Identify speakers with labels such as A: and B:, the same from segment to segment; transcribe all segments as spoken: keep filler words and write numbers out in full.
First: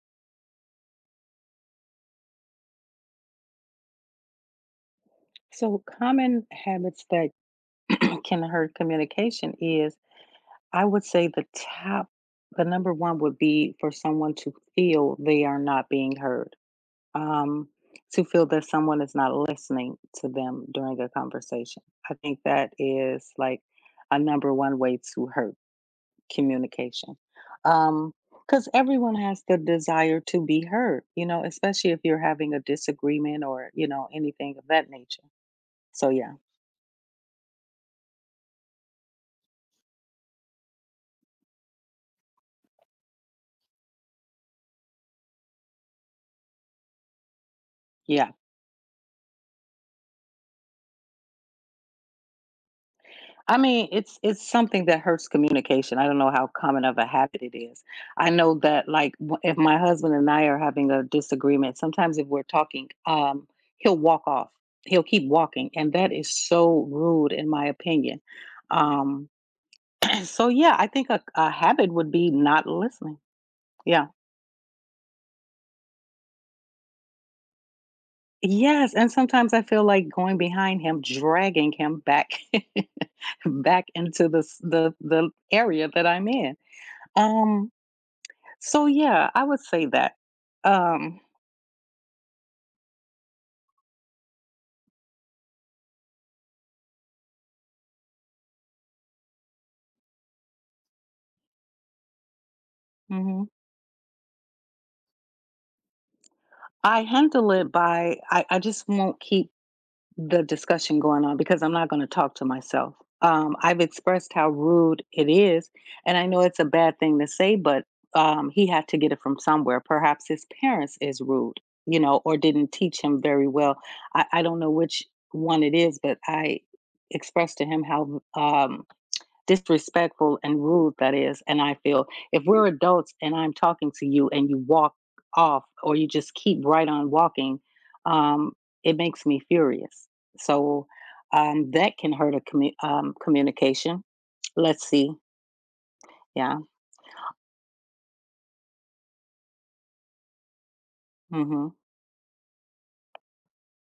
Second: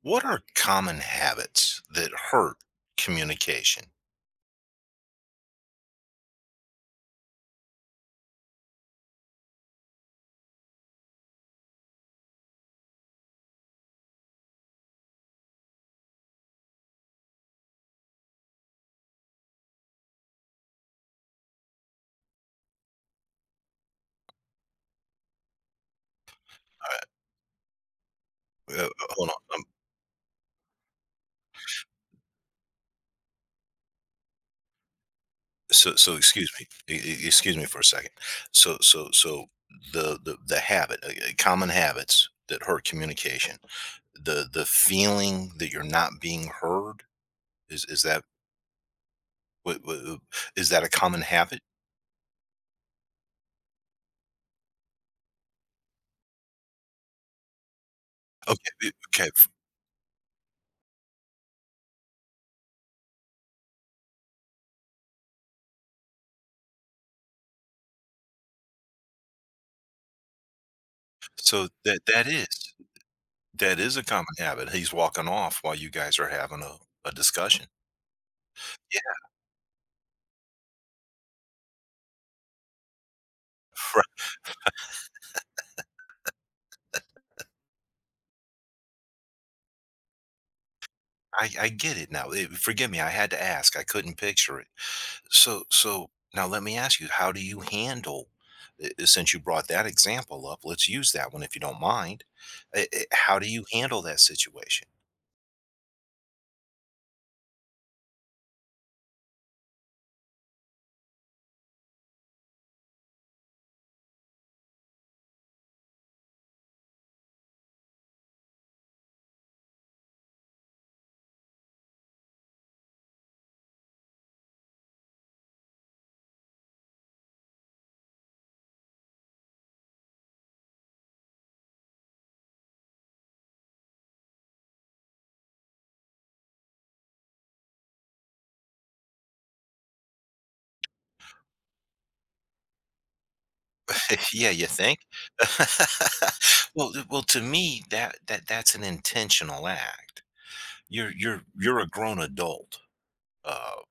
A: What are common habits that hurt communication?
B: So, common habits that can hurt communication is, I would say, the top, the number one would be for someone to feel they are not being heard, um, to feel that someone is not listening to them during a conversation. I think that is like a number one way to hurt communication. Um, because
A: All right, uh,
B: everyone
A: hold on.
B: has the
A: Um,
B: desire to be heard, you know, especially if you're having a disagreement or, you know, anything of that nature.
A: so,
B: So,
A: so
B: yeah.
A: excuse me. E- e- excuse me for a second. So, so, so the the the habit, uh, uh, common habits that hurt communication. The the feeling that you're not being heard is is that
B: Yeah,
A: wha- wha- is that a common habit?
B: I mean, it's it's something that hurts communication. I don't know how common of a habit it is. I know
A: Okay,
B: that,
A: it-
B: like,
A: okay.
B: w- if my husband and I are having a disagreement, sometimes if we're talking, um, he'll walk off. He'll keep walking, and that is so rude, in my opinion. Um, so yeah, I think a, a
A: So
B: habit
A: that
B: would
A: that
B: be
A: is
B: not listening.
A: that is a
B: Yeah.
A: common habit. He's walking off while you guys are having a, a discussion.
B: Yes, and sometimes I feel like going behind him, dragging him back, back
A: Yeah,
B: into the s- the the area that I'm in. Um, So yeah, I would say that. Um,
A: I, I get it now. It, forgive me, I had to ask. I couldn't picture it. So, so now let me ask you: how do you handle? uh, Since you brought that example up, let's use that one if you don't mind. Uh, uh, How do
B: mhm.
A: you handle that situation?
B: I handle it by I, I just won't keep the discussion going on because I'm not going to talk to myself. Um, I've expressed how rude it is, and I know it's a bad thing to say, but um, he had to get it from somewhere. Perhaps his parents is rude, you know, or didn't teach him very well. I, I don't know which one it is, but I expressed to him how um, disrespectful and rude that is. And I feel if we're adults and I'm talking to you and you walk off or you just keep right on walking, um, it makes me furious. So um, that can hurt a commu- um, communication.
A: Yeah, you
B: Let's
A: think?
B: see. Yeah.
A: well, well, to me, that that that's an intentional act. You're you're
B: Hmm.
A: you're a grown adult. Uh,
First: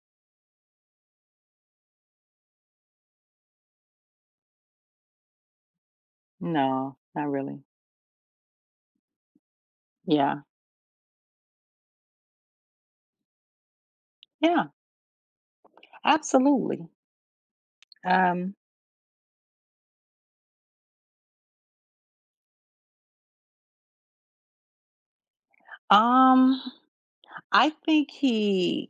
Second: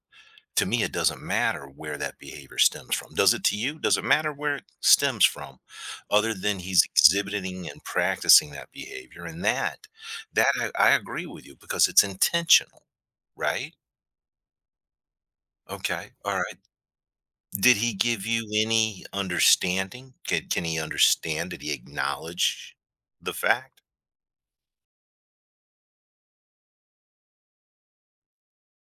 A: to me, it doesn't matter where that behavior stems from. Does it to you? Does it matter where it stems from, other than he's
B: No, not really.
A: exhibiting and practicing that behavior? And that,
B: Yeah.
A: that I, I agree with you because it's intentional, right?
B: Yeah.
A: Okay, all right.
B: Absolutely.
A: Did he give you
B: Um,
A: any understanding? Can, can he understand? Did he acknowledge the fact?
B: um. I think he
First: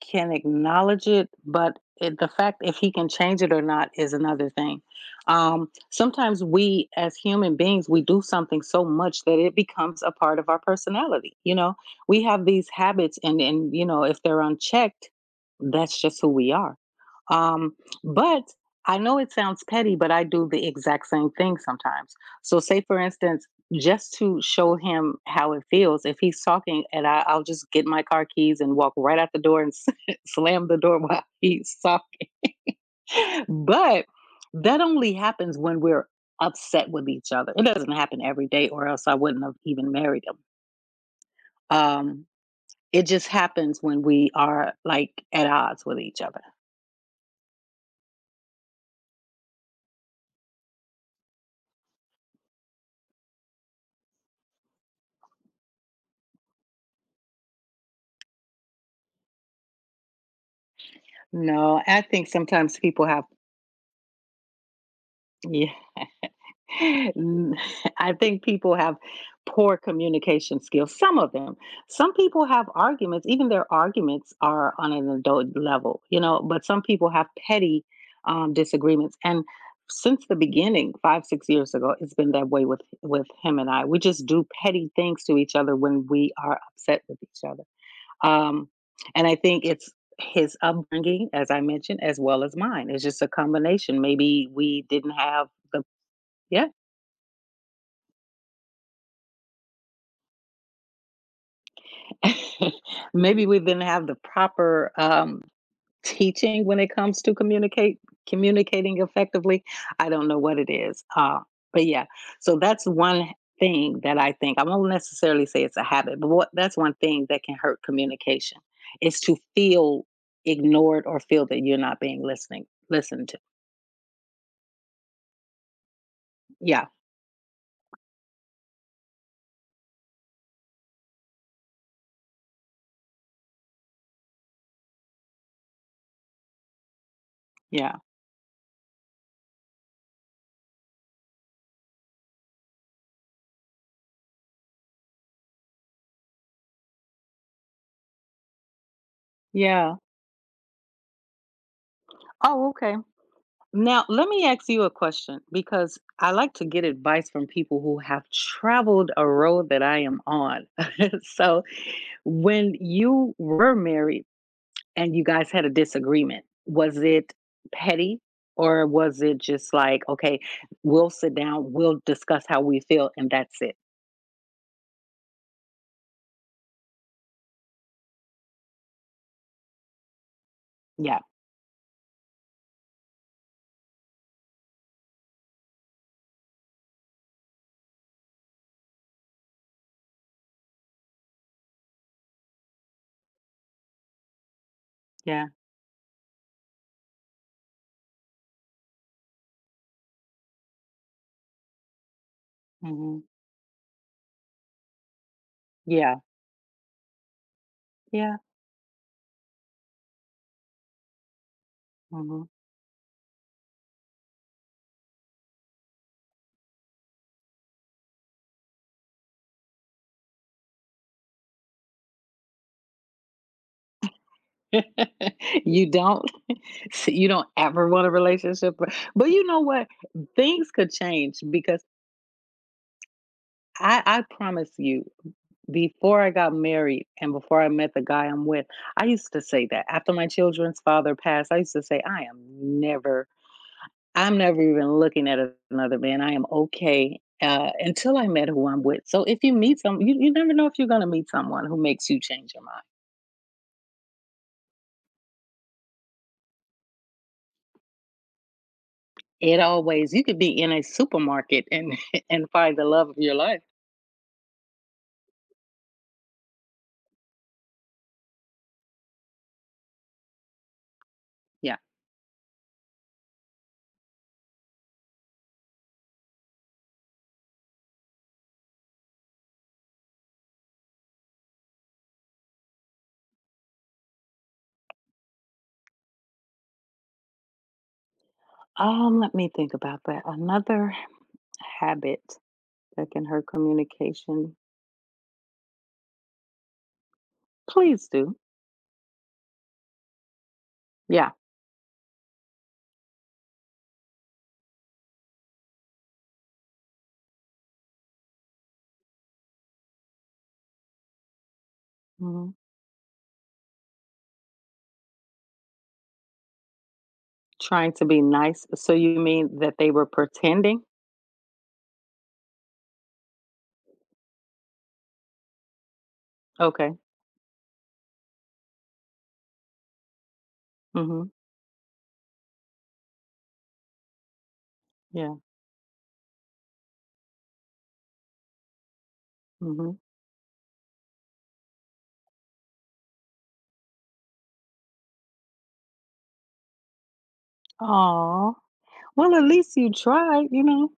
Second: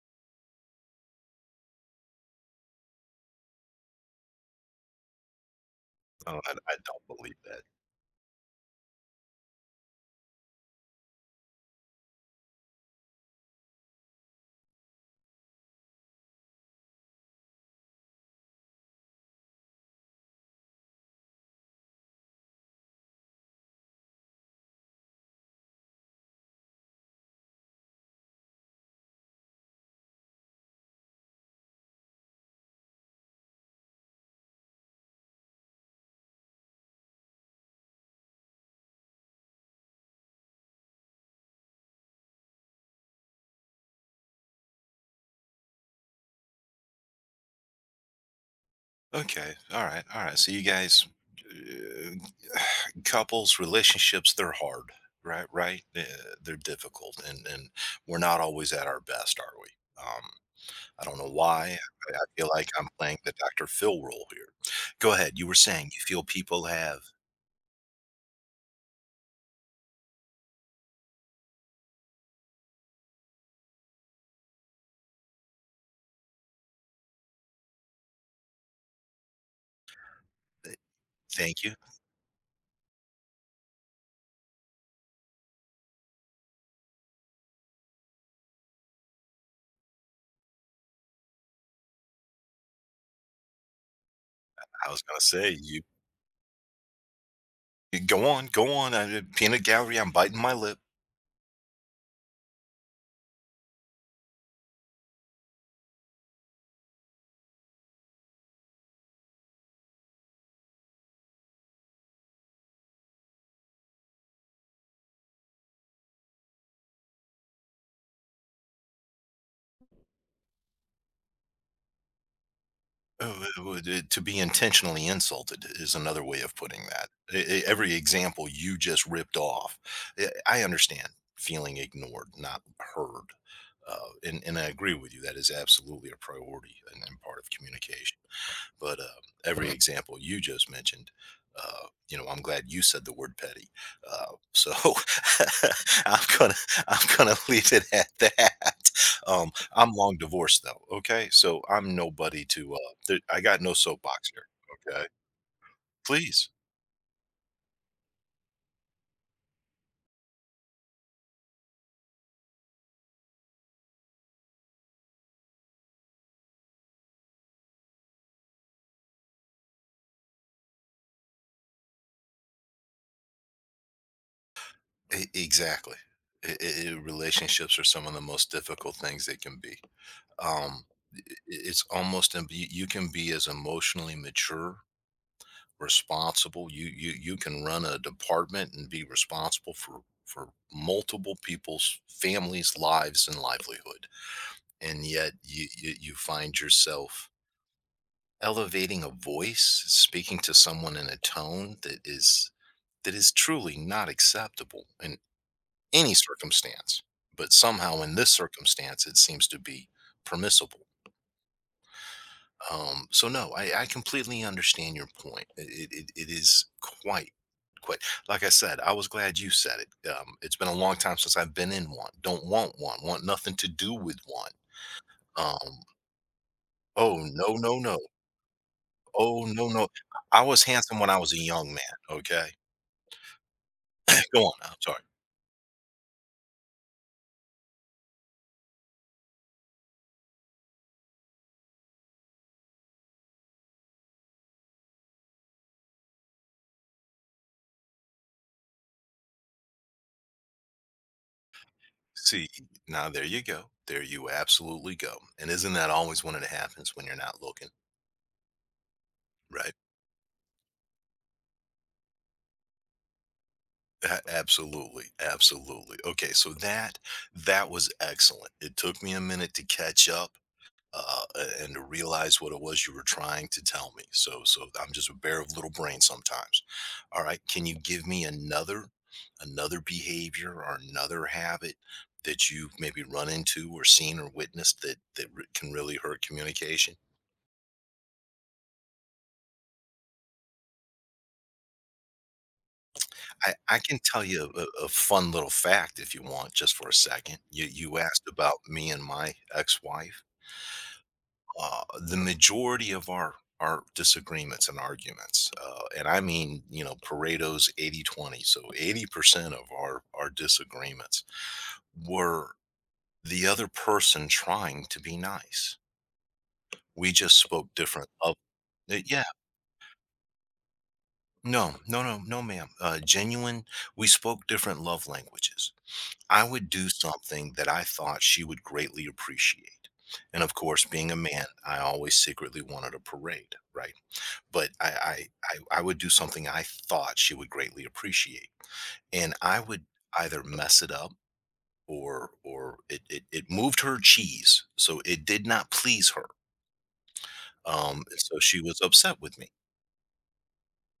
B: can acknowledge it, but it, the fact if he can change it or not is another thing. Um,
A: Oh,
B: sometimes
A: I, I
B: we, as
A: don't believe
B: human
A: that.
B: beings, we do something so much that it becomes a part of our personality. You know, we have these habits, and and you know, if they're unchecked, that's just who we are. Um, but I know it sounds petty, but I do the exact same thing sometimes. So, say for instance, just to show him how it feels. If he's talking and I I'll just get my car keys and walk right out the door and slam the door while he's talking. But that only happens when we're upset with each other. It doesn't happen every day or else I wouldn't have even married him. Um, it just happens when we are like at odds with each other.
A: Okay. All right. All right. So you guys, uh, couples, relationships, they're hard, right? Right? Uh, They're difficult, and and we're not always at our best, are we? Um, I don't know why.
B: No, I
A: I I
B: think
A: feel like
B: sometimes
A: I'm
B: people
A: playing
B: have.
A: the Doctor Phil role here. Go ahead. You were
B: Yeah.
A: saying you feel people have.
B: N- I think people have poor communication skills. Some of them. Some people have arguments. Even their arguments are on an adult level, you know, but some people have petty um, disagreements. And since the
A: eh,
B: beginning, five, six
A: Thank
B: years
A: you.
B: ago, it's been that way with, with him and I. We just do petty things to each other when we are upset with each other. Um, and I think it's his upbringing, as I mentioned, as well as mine. It's just a combination. Maybe we
A: I was
B: didn't
A: gonna
B: have
A: say you.
B: the — yeah.
A: You go on. Go on. I, eh, peanut gallery. I'm biting my lip.
B: Maybe we didn't have the proper, um, teaching when it comes to communicate communicating effectively. I don't know what it is, uh, but yeah. So that's one thing that I think I won't necessarily say it's a habit, but what that's one thing that can hurt communication is to feel ignored or feel that you're not being listening listened to.
A: Oh, it would eh, to be intentionally insulted is another way of putting
B: Yeah,
A: that. E e Every example you just ripped off, eh, I understand feeling ignored, not heard, uh, and and I agree with you, that is absolutely a priority and and part of
B: yeah,
A: communication but uh, every example you just mentioned uh, you know I'm glad you said the word petty. uh, so i'm gonna i'm gonna leave it at that. um, I'm
B: yeah.
A: long divorced though. Okay, so I'm nobody
B: Oh,
A: to uh,
B: okay.
A: there, I got no
B: Now, let
A: soapbox
B: me
A: here.
B: ask you a
A: Okay,
B: question because I
A: please.
B: like to get advice from people who have traveled a road that I am on. So, when you were married and you guys had a disagreement, was it petty or was it just like, okay, we'll sit down, we'll discuss how we feel, and that's it?
A: E- exactly. I I I- relationships are some of the most difficult things they can be. um, i-
B: Yeah.
A: i- it's almost im- you you can be as emotionally mature, responsible. You you you can run a department and be responsible for for multiple people's families, lives, and livelihood. And yet
B: Yeah.
A: you you, you find yourself elevating a voice, speaking to someone in a tone that is that
B: Hmm.
A: is truly not acceptable in any
B: Yeah.
A: circumstance. But somehow in this
B: Yeah.
A: circumstance it seems to be permissible.
B: Mhm.
A: Um, so no, I, I completely understand your point. It, it, it is quite, quite. Like I said, I was glad you said it. Um, it's been a long time since I've been in one. Don't want one. Want nothing to do with one. Um,
B: You don't see,
A: oh
B: you don't
A: no, no,
B: ever
A: no.
B: want a relationship, but, but
A: Oh
B: you know
A: no,
B: what,
A: no. I was
B: things could
A: handsome when I was a
B: change
A: young
B: because
A: man. Okay,
B: I, I
A: go on.
B: promise
A: I'm sorry.
B: you, before I got married and before I met the guy I'm with, I used to say that after my children's father passed, I used to say, i am never I'm never even looking at another man. I am okay, uh, until I met who I'm with. So if you meet some — you, you never know if you're going to meet someone who makes you
A: See,
B: change your mind.
A: now there you go. There you absolutely go. And isn't that always when it happens when you're not looking,
B: It
A: right?
B: always — you could be in a supermarket and and find the love of your life.
A: A- Absolutely, absolutely. Okay, so that that was excellent. It took me a minute to catch up uh, a- and
B: Yeah.
A: to realize what it was you were trying to tell me. So, so I'm just a bear of little brain sometimes. All right, can you give me another another behavior or another habit that you've maybe run into or seen or witnessed that that re- can really hurt communication?
B: Um, let me think about that. Another habit that can hurt
A: I, I can tell you
B: communication.
A: a, a fun little fact if you want, just for a second. You you
B: Please
A: asked
B: do.
A: about me and my ex-wife.
B: Yeah.
A: Uh, the majority of our our disagreements and arguments, uh, and I mean, you know, Pareto's eighty twenty. So eighty percent of our our disagreements were
B: Mhm.
A: the other person trying to be nice. We just spoke
B: Trying to
A: different
B: be
A: of
B: nice. So
A: uh,
B: you
A: yeah,
B: mean that they were pretending?
A: no no no no ma'am, uh, genuine. We spoke different love languages. I would do
B: Okay.
A: something that I thought she would greatly appreciate, and of course being a
B: Mm-hmm.
A: man, I always secretly wanted a parade, right? but I, I
B: Yeah.
A: I I would do something I thought she would greatly appreciate, and I would
B: Mm-hmm.
A: either mess it up or or it it, it moved her cheese, so it did not please her. Um, so
B: Oh.
A: she was upset
B: Well,
A: with
B: at
A: me.
B: least you tried, you know.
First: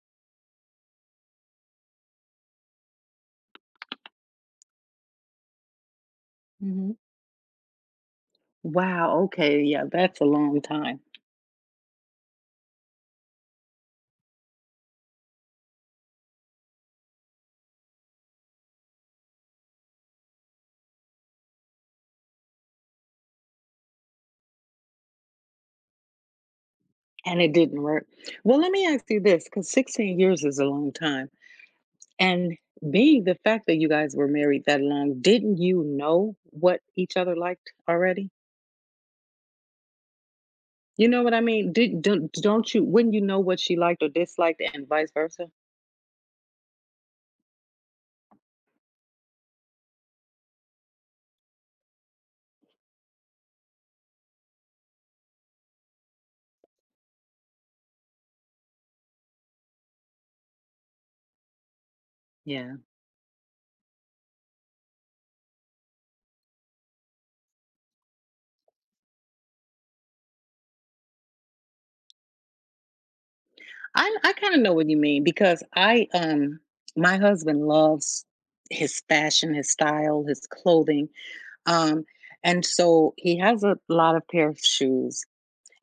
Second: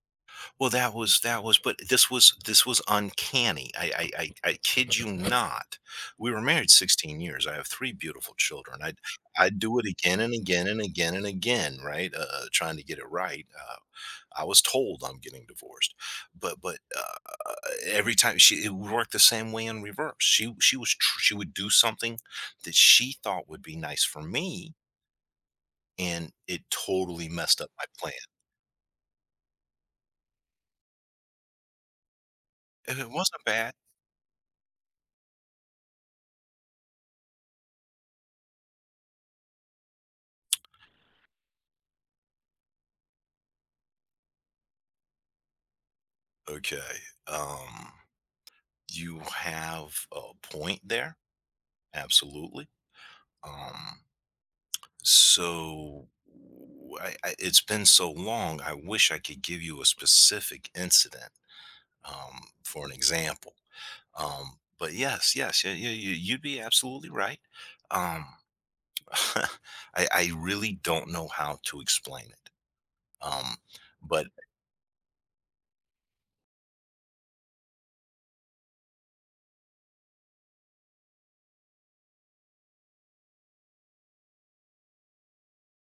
A: Well, that was that was but this was this was uncanny. I I I I kid you not. We were married
B: Hmm.
A: sixteen years. I have three beautiful children. i
B: Wow.
A: i
B: Okay.
A: do it
B: Yeah,
A: again
B: that's a
A: and
B: long
A: again and
B: time.
A: again and again, right? Uh, uh, trying to get it right. Uh, I was told I'm getting divorced, but but uh, every time she it would work the same way in reverse. She she was tr- she would do something that she thought would be nice for me, and it totally
B: And it
A: messed up
B: didn't
A: my
B: work.
A: plan.
B: Well, let me ask you this, because sixteen years is a long time. And
A: It
B: being the
A: wasn't
B: fact
A: bad.
B: that you guys were married that long, didn't you know what each other liked already? You know what I mean? Did don't, don't you Wouldn't you know what she liked or disliked and vice versa?
A: Okay. Um You have a point there, absolutely. Um, so w- I, I- it's been so long. I wish I could give you a specific incident um,
B: Yeah.
A: for an example. Um, but yes, yes, yeah, yeah, you, you'd be absolutely right. Um, I, I really don't know how to explain it. Um,
B: I
A: but
B: I kind of know what you mean because I um my husband loves his fashion, his style, his clothing. Um and so he has a lot of pair of shoes.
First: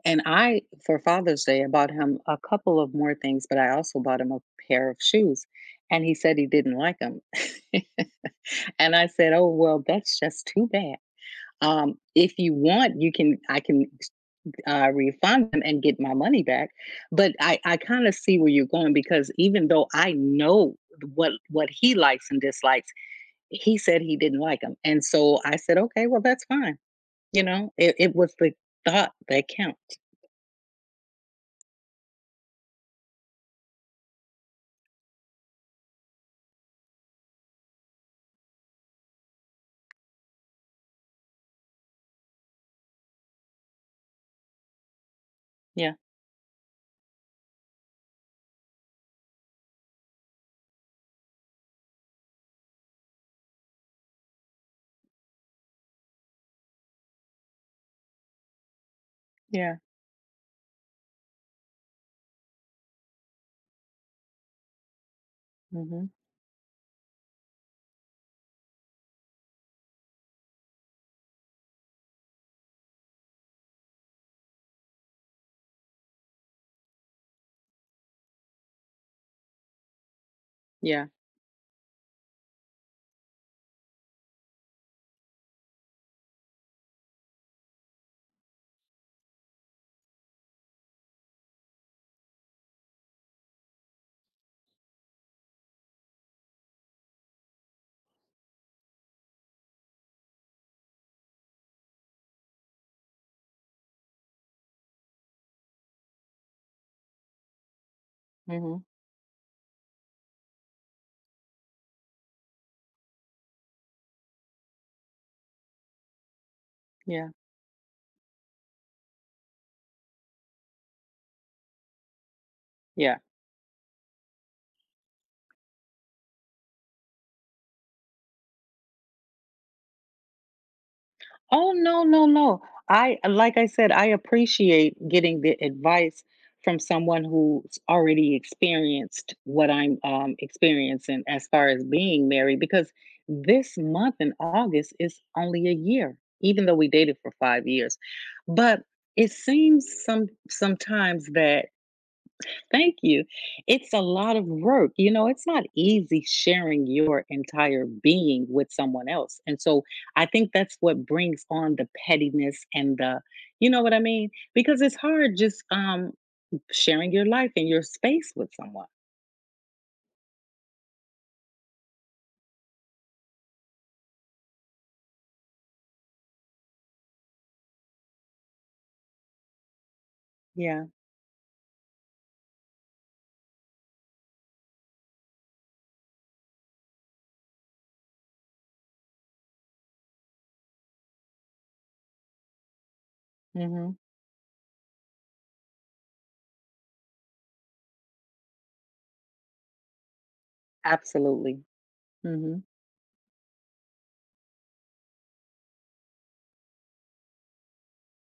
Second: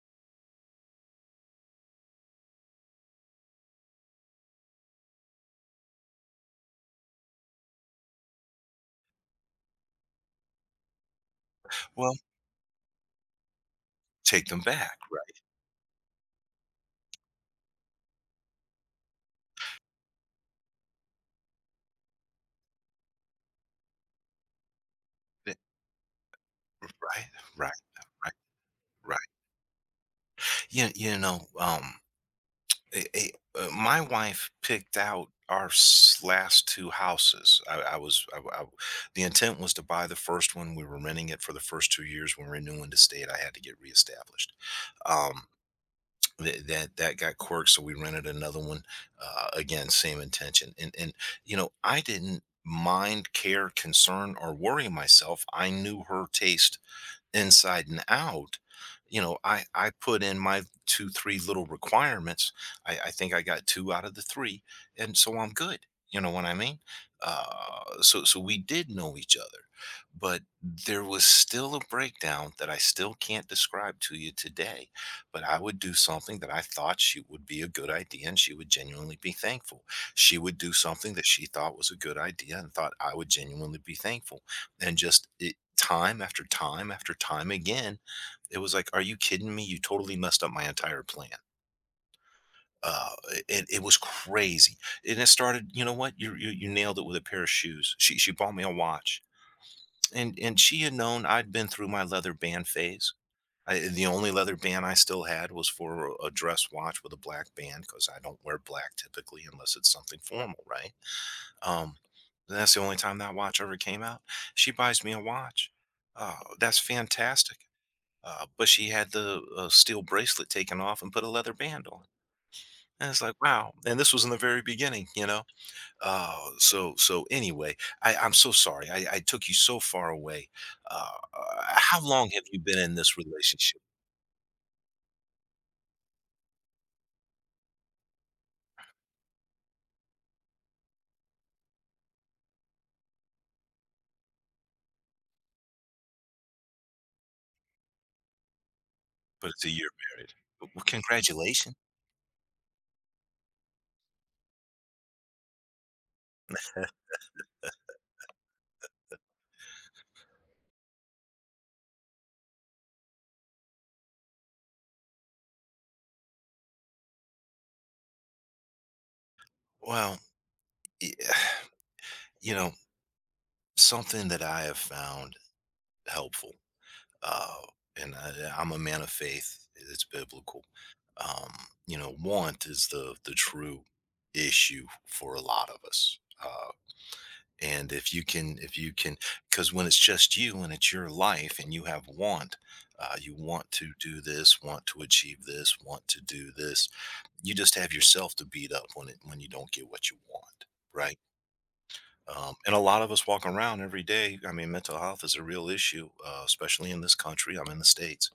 B: And I, for Father's Day, I bought him a couple of more things, but I also bought him a pair of shoes. And he said he didn't like them. And I said, "Oh well, that's just too bad. Um,
A: well,
B: if you want, you can I can
A: take them
B: uh,
A: back, right?
B: refund them and get my money back." But I I kind of see where you're going because even though I know what what he likes and dislikes, he said he didn't like them, and so
A: eh,
B: I said, "Okay, well that's fine."
A: Right,
B: You
A: right,
B: know, it, it
A: right,
B: was the thought
A: right.
B: that counts.
A: You you know. Um, a, a, uh, my wife picked out our s- last two houses. I, I was I, I- The intent was to buy the first one. We were renting it for the first two years. When renewing the state, I had to get reestablished. Um,
B: Yeah,
A: th- that that got quirked, so we rented another one. Uh, again, same intention. And and you know, I didn't mind, care, concern, or worry myself. I knew her taste inside and out. You know, i
B: yeah.
A: i put in my two three little requirements. I i think I got two out of the three, and so I'm good,
B: Hmm.
A: you know what I mean? Uh so so we did know each other, but there was still a breakdown that I still can't describe to you today. But I would do something that I thought she would be a good idea and she would genuinely be thankful. She would do
B: Yeah.
A: something that she thought was a good idea and thought I would genuinely be thankful. And just it, time after time after time again, it was like, "Are you kidding me? You totally messed up my entire plan." Uh, it, it was crazy, and it started. You know what? You, you you nailed it with a pair of shoes. She she bought me a watch, and and she had known I'd been through my leather band phase. I, the only leather band I still had was for a dress watch with a black band, because I don't wear
B: Hmm.
A: black typically unless it's something formal, right? Um, that's the only time that watch ever came out. She buys me a watch. Uh, that's
B: Yeah.
A: fantastic. Uh, but she had the uh, steel bracelet taken off and put a leather band on. And
B: Yeah.
A: it's like, wow. And this was in the very beginning, you know? Uh, so, so anyway, I, I'm so sorry. I, I took you so far away. Uh, uh,
B: Oh
A: how
B: no, no,
A: long have you
B: no.
A: been in this
B: I like I
A: relationship?
B: said, I appreciate getting the advice from someone who's already experienced what I'm um, experiencing as far as being married, because this month in August is only a year, even though we dated for five years. But it
A: But it's a
B: seems
A: year
B: some
A: married. Well,
B: sometimes that —
A: congratulations.
B: thank you. It's a lot of work. You know, it's not easy sharing your entire being with someone else. And so I think that's what brings on the pettiness and the — you know what I mean? Because it's hard just um sharing your life and your space with someone.
A: Well, y- you know, something that I have found helpful, uh, and I, yeah, I'm a man of faith. It's biblical.
B: Yeah.
A: Um, you know, want is the the true issue for a lot of us. Uh, and if you can, if you can, because when it's just you and it's your life, and you have want, uh, you want to
B: Hmm.
A: do this, want to achieve this, want to do this. You just have yourself to beat up when it when you don't get what you want, right?
B: Absolutely.
A: Um,
B: Hmm.
A: and a lot of us walk around every day. I mean, mental health is a real issue, uh, especially in this country. I'm in the states,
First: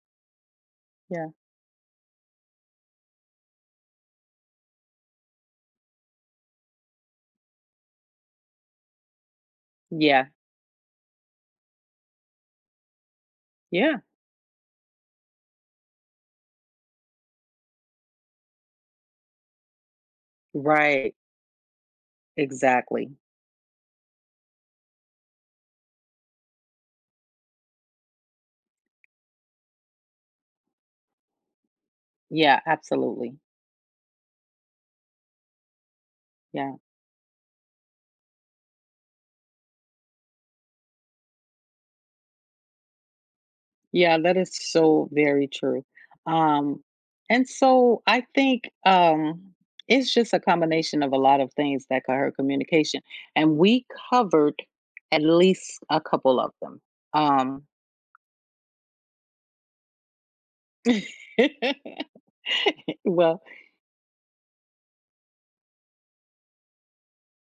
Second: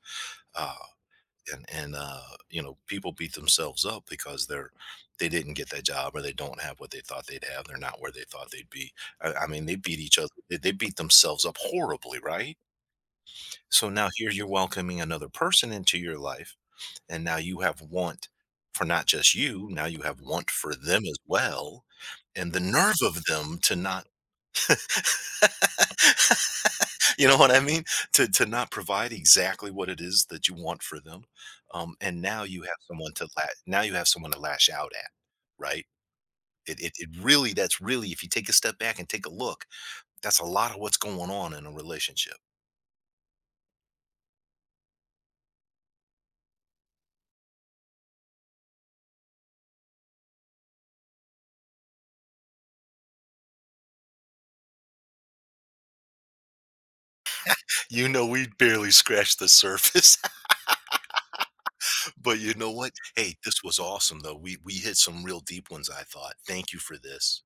A: uh,
B: Yeah.
A: and and uh, you know, people beat themselves up because they're they didn't get that job, or they don't have what they thought they'd have, they're not where they thought they'd be. i, I mean, they beat each other,
B: Yeah.
A: they, they beat themselves up horribly, right? So
B: Yeah.
A: now here you're welcoming another person into your life, and now you have want for not just you, now you have want for them
B: Right.
A: as well, and the nerve
B: Exactly.
A: of them to not you know what I mean? To to not provide exactly what it is that you want for them, um, and now
B: Yeah.
A: you have someone to
B: Absolutely.
A: la now you have someone to lash out at, right?
B: Yeah.
A: It it it really that's really if you take a step back and take a look, that's a lot of what's going on in a relationship.
B: Yeah, that is so very true. Um, and so I think um, it's just a combination of a lot of things that could hurt communication. And we covered at least a couple of them. Um,
A: You know, we barely scratched the surface, but you know what? Hey,
B: well,
A: this was awesome though. We we hit some real deep ones, I thought. Thank you for this.